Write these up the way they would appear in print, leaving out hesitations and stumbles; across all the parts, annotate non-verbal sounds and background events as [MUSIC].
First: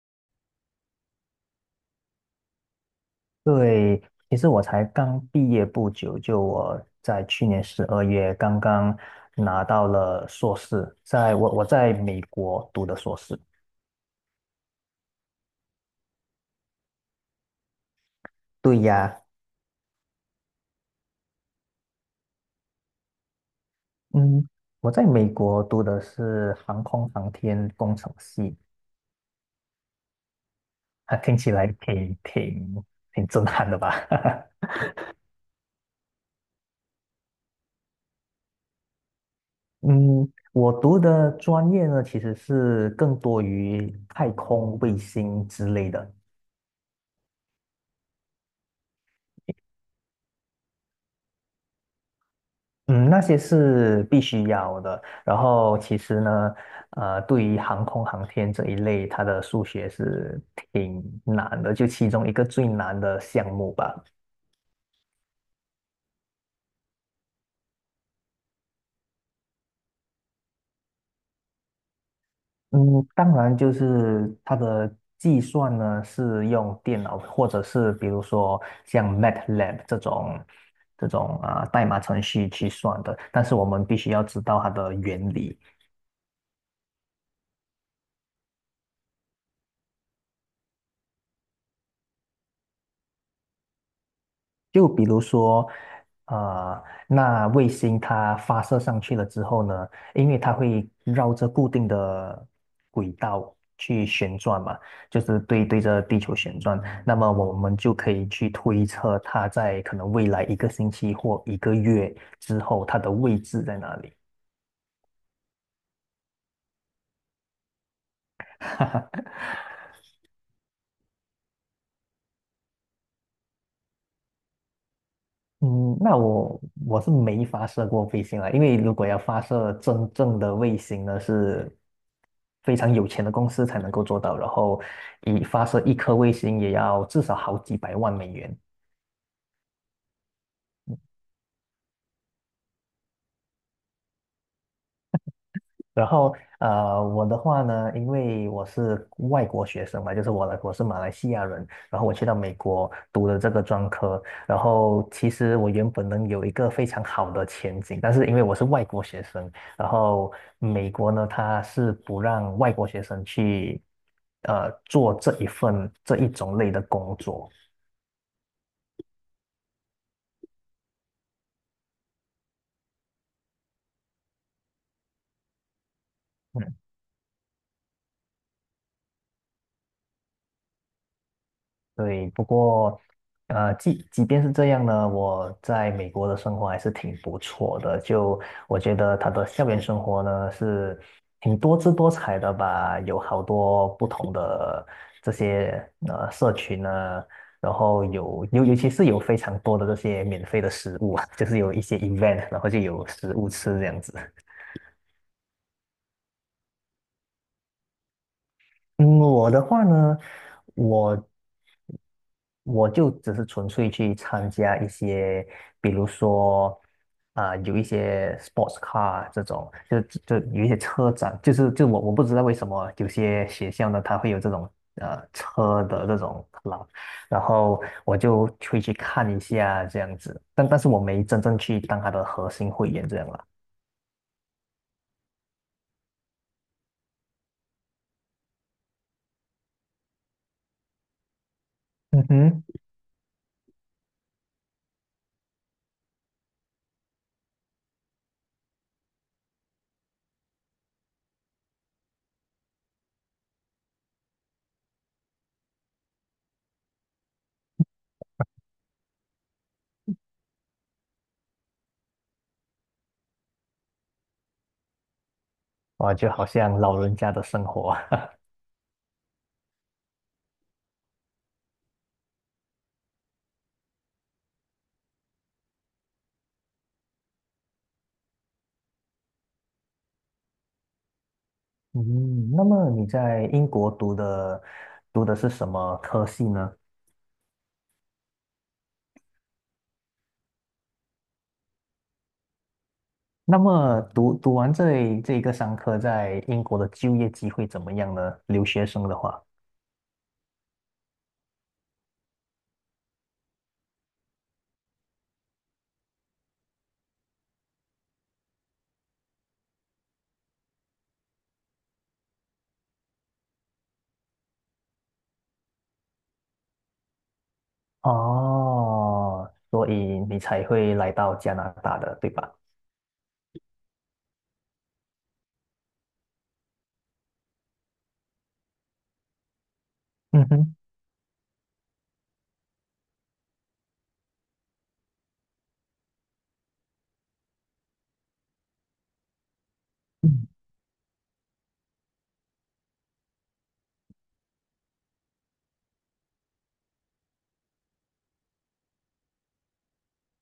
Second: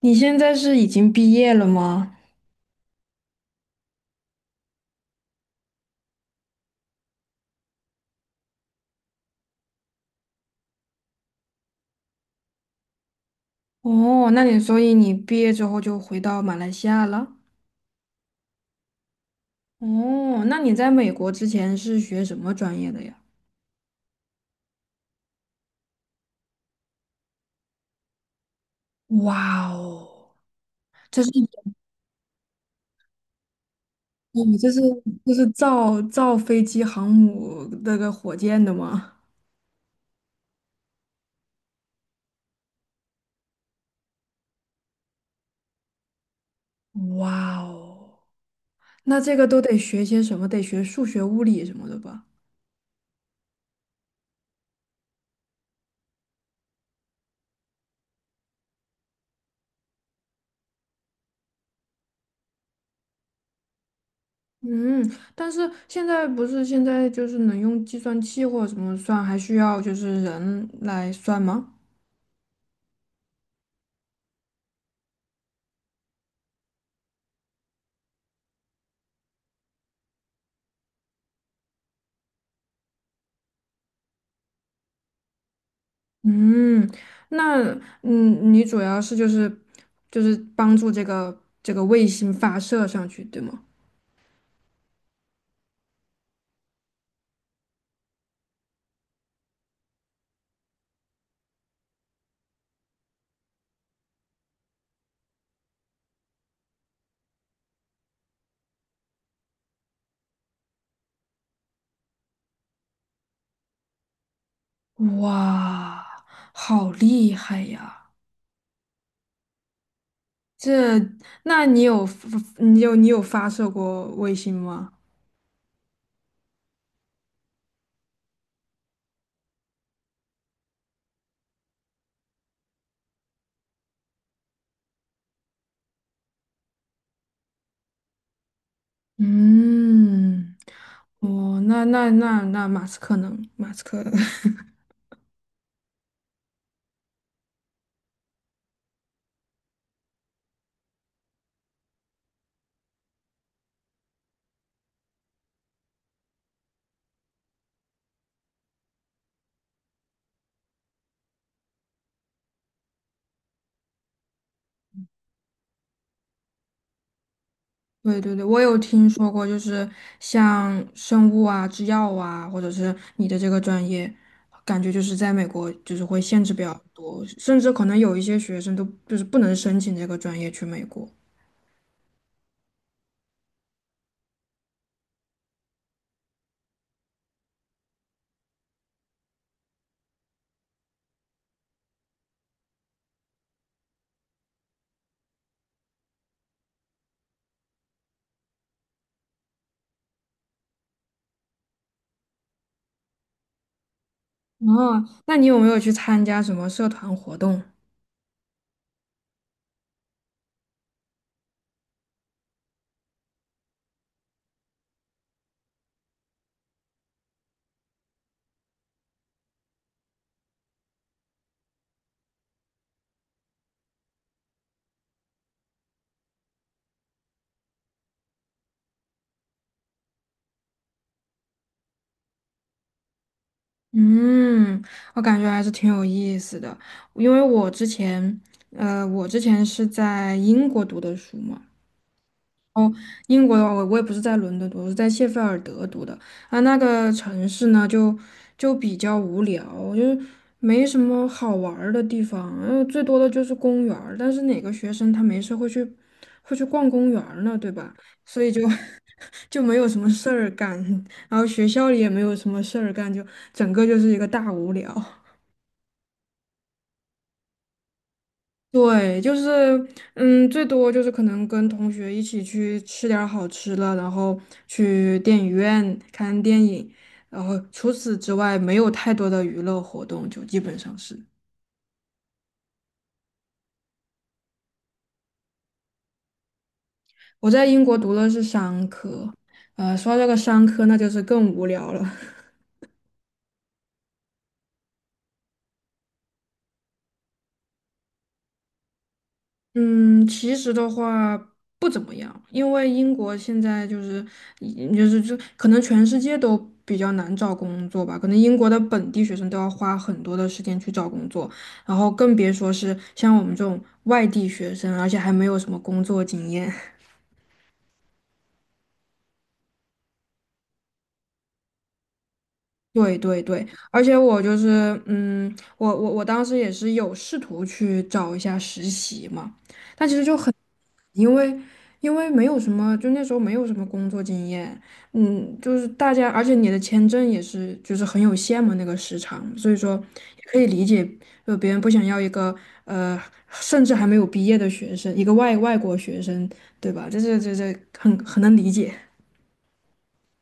你现在是已经毕业了吗？对，其实我才刚毕业不久，就我在去年12月刚刚拿到了硕士，在我在美国读的硕士。哦，所以你毕业之后就回到马来西亚了？对呀，哦，那你在美国之前是学什么专业的呀？嗯，我在美国读的是航空航天工程系，哇哦，啊，这是听起来挺震撼的吧？你这 [LAUGHS] 是这是造飞机、航母那个火箭的吗？嗯，我读的专业呢，其实是更多于太空卫星之类的，哇哦，那这个都得学些什么？得学数学、物理什么的吧？嗯，那些是必须要的。然后其实呢，对于航空航天这一类，它的数学是挺难的，就其中一个最难的项目吧。嗯，但是现在不是现在就是能用计算器或者什么算，还需要就是人来算吗？嗯，当然就是它的计算呢，是用电脑或者是比如说像 MATLAB 这种代码程序去算的，但是我们必须要知道它的原理。嗯，那你主要是就是帮助这个卫星发射上去，对吗？就比如说，呃，那卫星它发射上去了之后呢，因为它会绕着固定的轨道去旋转嘛，就是对着地球旋转，那么我们就可以去推测它在可能未来一个星期或一个月之后它的位置在哪里。哇，好厉害呀！[LAUGHS] 这，那你有发射过卫星吗？嗯，那我是没发射过卫星啊，因为如果要发射真正的卫星呢，是非常有钱的公司才能够做到，然后一发射一颗卫星也要至少好几百万美元。嗯，哦，那马斯克 [LAUGHS] 然后我的话呢，因为我是外国学生嘛，就是我是马来西亚人，然后我去到美国读的这个专科，然后其实我原本能有一个非常好的前景，但是因为我是外国学生，然后美国呢，它是不让外国学生去做这一种类的工作。对对对，我有听说过，就是像生物啊、制药啊，或者是你的这个专业，感觉就是在美国就是会限制比较嗯。多，甚至可能有一些学生都就是不能申请这个专业去美国。对，不过，即便是这样呢，我在美国的生活还是挺不错的。就我觉得他的校园生活呢是挺多姿多彩的吧，有好多不同的这些社群啊，然后有尤其是有非常多的这些免费的食物啊，[LAUGHS] 就是有一些 event,然后就有食物吃这样子。哦，那你有没有去参加什么社团活动？嗯，我的话呢，我我就只是纯粹去参加一些，比如说有一些 sports car 这种，就有一些车展，就是我不知道为什么有些学校呢，它会有这种车的这种 club,然后我就会去看一下这样子，但是我没真正去当它的核心会员这样啦。嗯，我感觉还是挺有意思的，因为我之前是在英国读的书嘛。嗯哼，英国的话，我也不是在伦敦读，我是在谢菲尔德读的啊。那个城市呢，就比较无聊，就是没什么好玩儿的地方，然后最多的就是公园儿。但是哪个学生他没事会去逛公园儿呢，对吧？所以就 [LAUGHS] 就没有什么事儿干，然后学校里也没有什么事儿干，就整个就是一个大无聊。哇，就好像老人家的生活。[LAUGHS] 对，就是，最多就是可能跟同学一起去吃点儿好吃的，然后去电影院看电影，然后除此之外没有太多的娱乐活动，就基本上是。嗯，那么你在英国读的是什么科系呢？我在英国读的是商科，说到这个商科，那就是更无聊了。[LAUGHS] 那么读完这一个商科，在英国的就业机会怎么样呢？留学生的话，嗯，其实的话不怎么样，因为英国现在就是嗯就是就可能全世界都比较难找工作吧，可能英国的本地学生都要花很多的时间去找工作，然后更别说是像我们这种外地学生，而且还没有什么工作经验。[LAUGHS] 哦，所以你才会来到加拿大的，对吧？对对对，而且我就是，我当时也是有试图去找一下实习嘛，但其实就嗯很。哼，因为因为没有什么，就那时候没有什么工作经验，就是大家，而且你的签证也是就是很有限嘛，那个时长，所以说也嗯可以理解，就别人不想要一个呃，甚至还没有毕业的学生，一个外国学生，对吧？这很能理解。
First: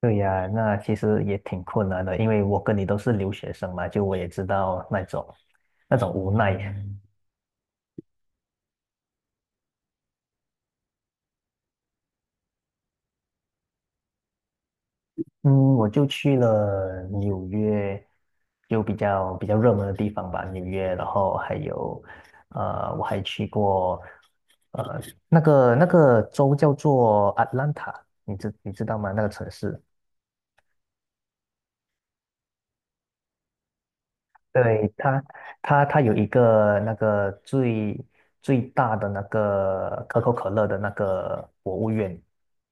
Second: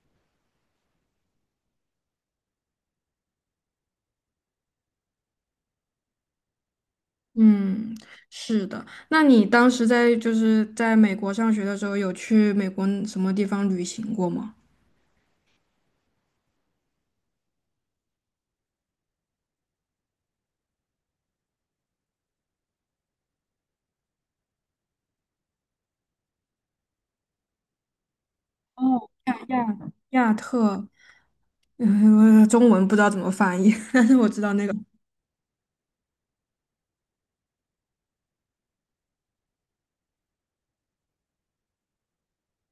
对呀，那其实也挺困难的，因为我跟你都是留学生嘛，就我也知道那种无奈。嗯，是的。那你当时在就是在美国上学的时候，有去美国什么地方旅行过吗？嗯，我就去了纽约，就比较热门的地方吧，纽约，然后还有，我还去过，呃，那个州叫做 Atlanta,你知道哦，吗？那个亚城亚市，亚特。嗯，我中文不知道怎么翻译，[LAUGHS] 但是我知道那个。对，它有一个那个最大的那个可口可乐的那个博物院，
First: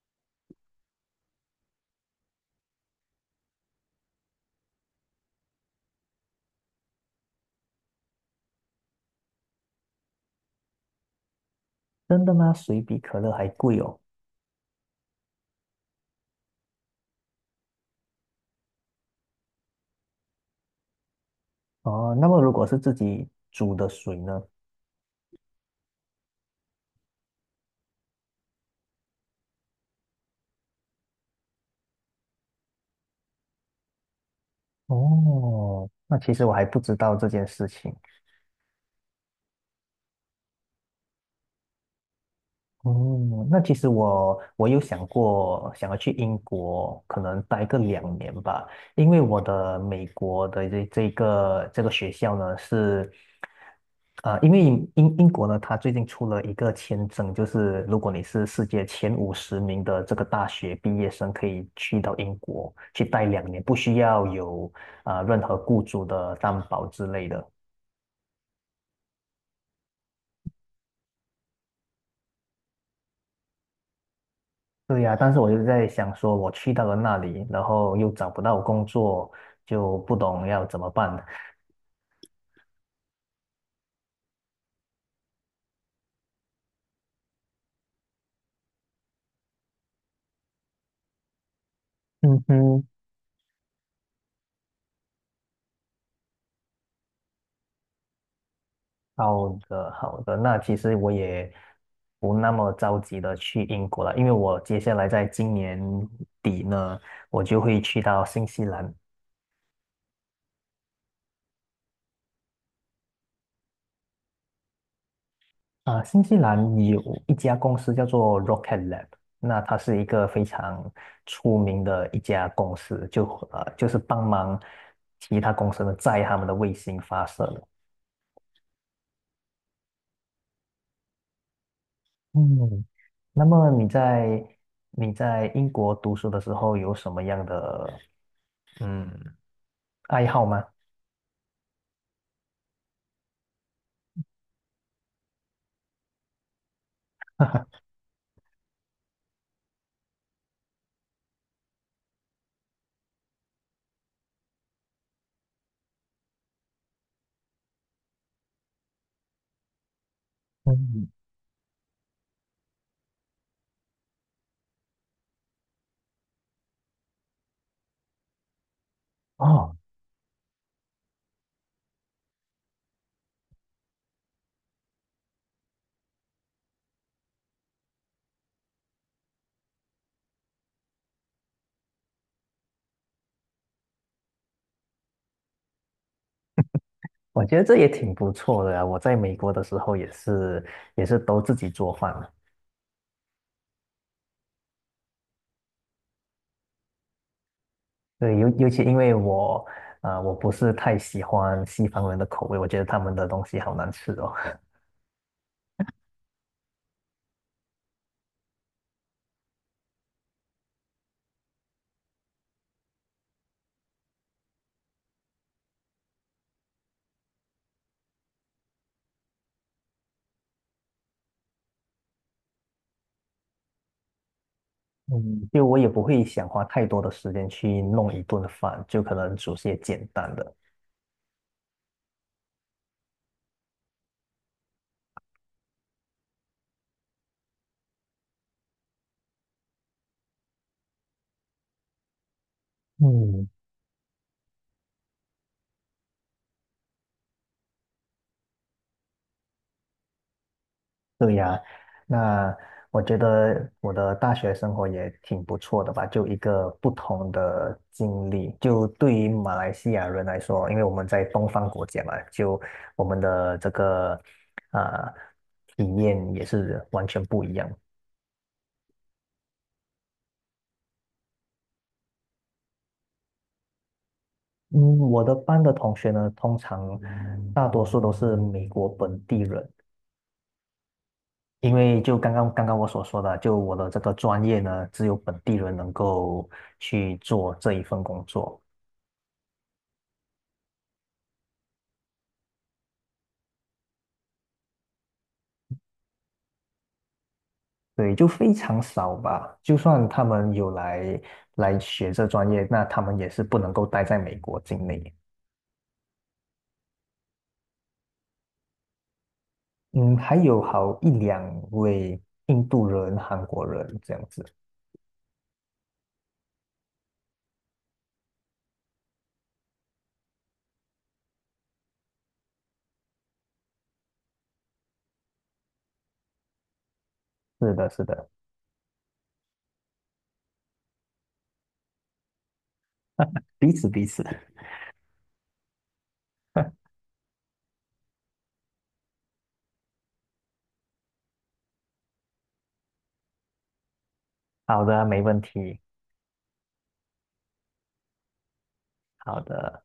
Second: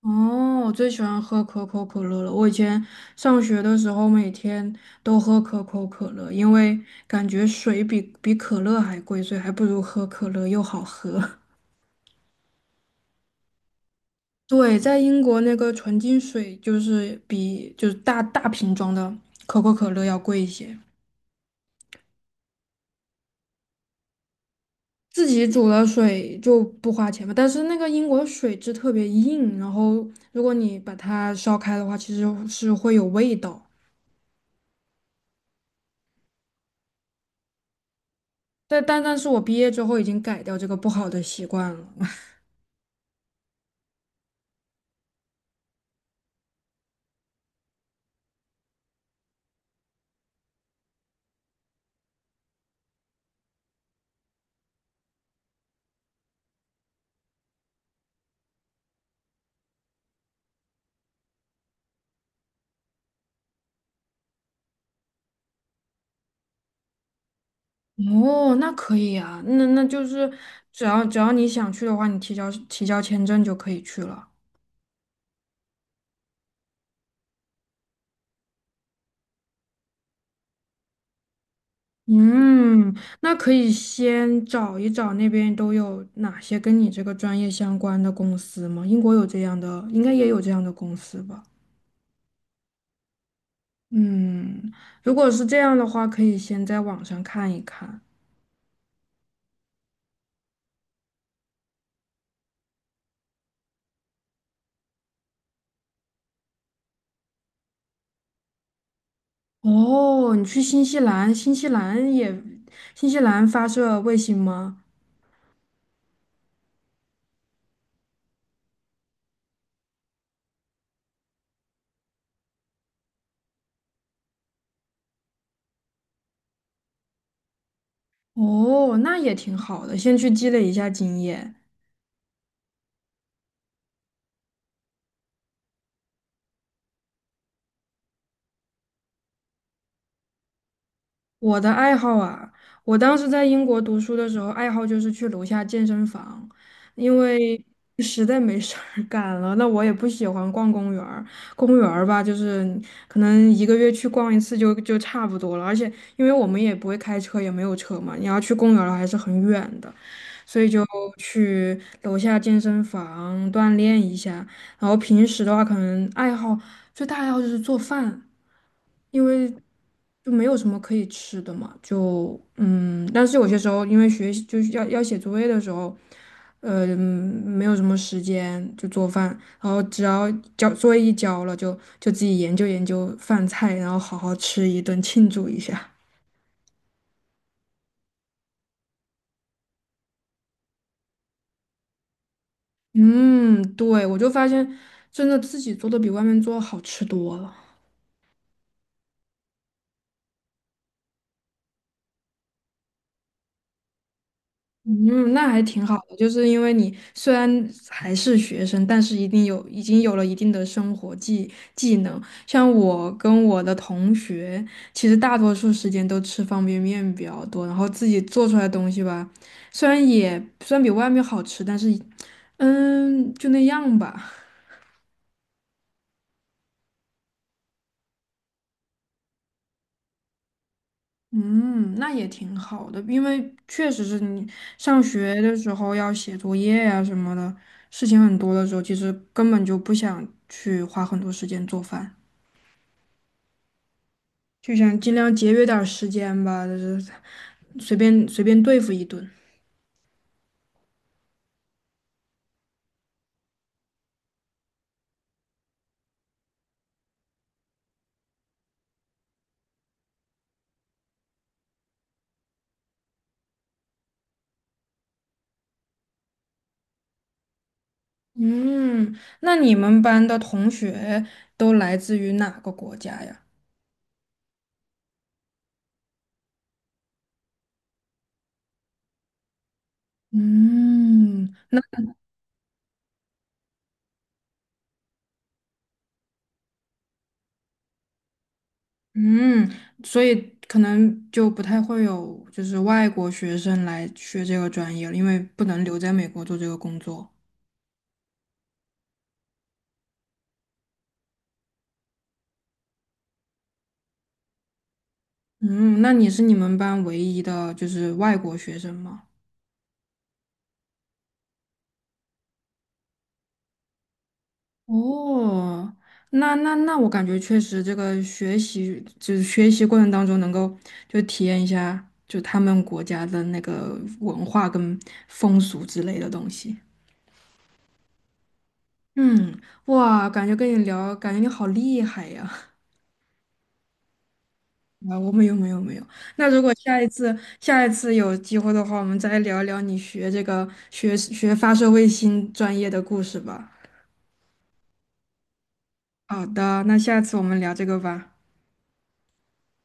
哦，我最喜欢喝可口可乐了。我以前上学的时候，每天都喝可口可乐，因为感觉水比可乐还贵，所以还不如喝可乐又好喝。真的吗？水比可乐还贵哦。[LAUGHS] 对，在英国那个纯净水就是比就是大大瓶装的可口可乐要贵一些。哦，那么如果是自己煮的水呢？自己煮了水就不花钱吧，但是那个英国水质特别硬，然后如果你把它烧开的话，其实是会有味道。哦，那其实我还不知道这件事情。但是我毕业之后已经改掉这个不好的习惯了。哦，那其实我有想过想要去英国，可能待个两年吧，因为我的美国的这个学校呢是，因为英国呢，它最近出了一个签证，就是如果你是世界前50名的这个大学毕业生，可以去到英国去待两年，不需要有任何雇主的担保之类的。[LAUGHS] 哦，那可以啊，那就是只要你想去的话，你提交签证就可以去了。对呀，但是我就在想说，我去到了那里，然后又找不到工作，就不懂要怎么办。嗯，那可以先找一找那边都有哪些跟你这个专业相关的公司吗？英国有这样的，应该也有这样的公司吧。嗯哼，嗯，如果是这样的话，可以先在网上看一看。好的，好的。那其实我也不那么着急的去英国了，因为我接下来在今年底呢，我就会去到新西兰。哦，你去新西兰，新西兰也，新西兰发射卫星吗？新西兰有一家公司叫做 Rocket Lab,那它是一个非常出名的一家公司，就是帮忙其他公司呢载他们的卫星发射的。哦，那也挺好的，先去积累一下经验。嗯，那么你在英国读书的时候有什么样的嗯爱好吗？我的爱好啊，我当时在英国读书的时候，爱好就是去楼下健身房，因为实在没事儿干了。那我也不喜欢逛公园儿吧，就是可能一个月去逛一次就差不多了。而且因为我们也不会开车，也没有车嘛，你要去公园儿还是很远的，所以就嗯，去楼下健身房锻炼一下。然后平时的话，可能最大爱好就是做饭，因为哦，就没有什么可以吃的嘛，但是有些时候因为学习就是要写作业的时候，呃，嗯没有什么时间就做饭，然后只要交作业一交了，就自己研究研究饭菜，然后好好吃一顿庆祝一下。我觉得这也挺不错的呀。我在美国的时候也是都自己做饭了。嗯，对，我就发现真的自己做的比外面做好吃多了。对，尤其因为我不是太喜欢西方人的口味，我觉得他们的东西好难吃哦。嗯，那还挺好的，就是因为你虽然还是学生，但是一定已经有了一定的生活技能。像我跟我的同学，其实大多数时间都吃方便面比较多，然后自己做出来的东西吧，虽然也虽然比外面好吃，但是就那样吧。[LAUGHS] 嗯，就我也不会想花太多的时间去弄一顿饭，就可能煮些简单的。嗯，那也挺好的，因为确实是你上学的时候要写作业呀、什么的，事情很多的时候，其实根本就不想去花很多时间做饭，嗯。就想尽量节约点儿时间吧，就是随便随便对付一顿。对呀，那我觉得我的大学生活也挺不错的吧，就一个不同的经历。就对于马来西亚人来说，因为我们在东方国家嘛，就我们的这个啊、体验也是完全不一样。嗯，那你们班的同学都来自于哪个国家呀？嗯，我的班的同学呢，通常大多数都是美国本地人，嗯。因为就刚刚我所说的，就我的这个专业呢，只有本地人能够去做这一份工作。嗯，所以可能就不太会有就是外国学生来学这个专业了，因为不能留在美国做这个工作。对，就非常少吧。就算他们有来学这专业，那他们也是不能够待在美国境内。嗯，那你是你们班唯一的就是外国学生吗？嗯，还有好一两位印度人、韩国人这样子。哦，那我感觉确实这个学习过程当中能够就体验一下就他们国家的那个文化跟风俗之类的东西。是的，是的，嗯，哇，感觉跟你聊，感觉你好厉害呀。彼此彼此。啊，我没有没有没有。那如果下一次有机会的话，我们再聊聊你学发射卫星专业的故事吧。好的，没问题。好的，那下次我们聊这个吧。好的。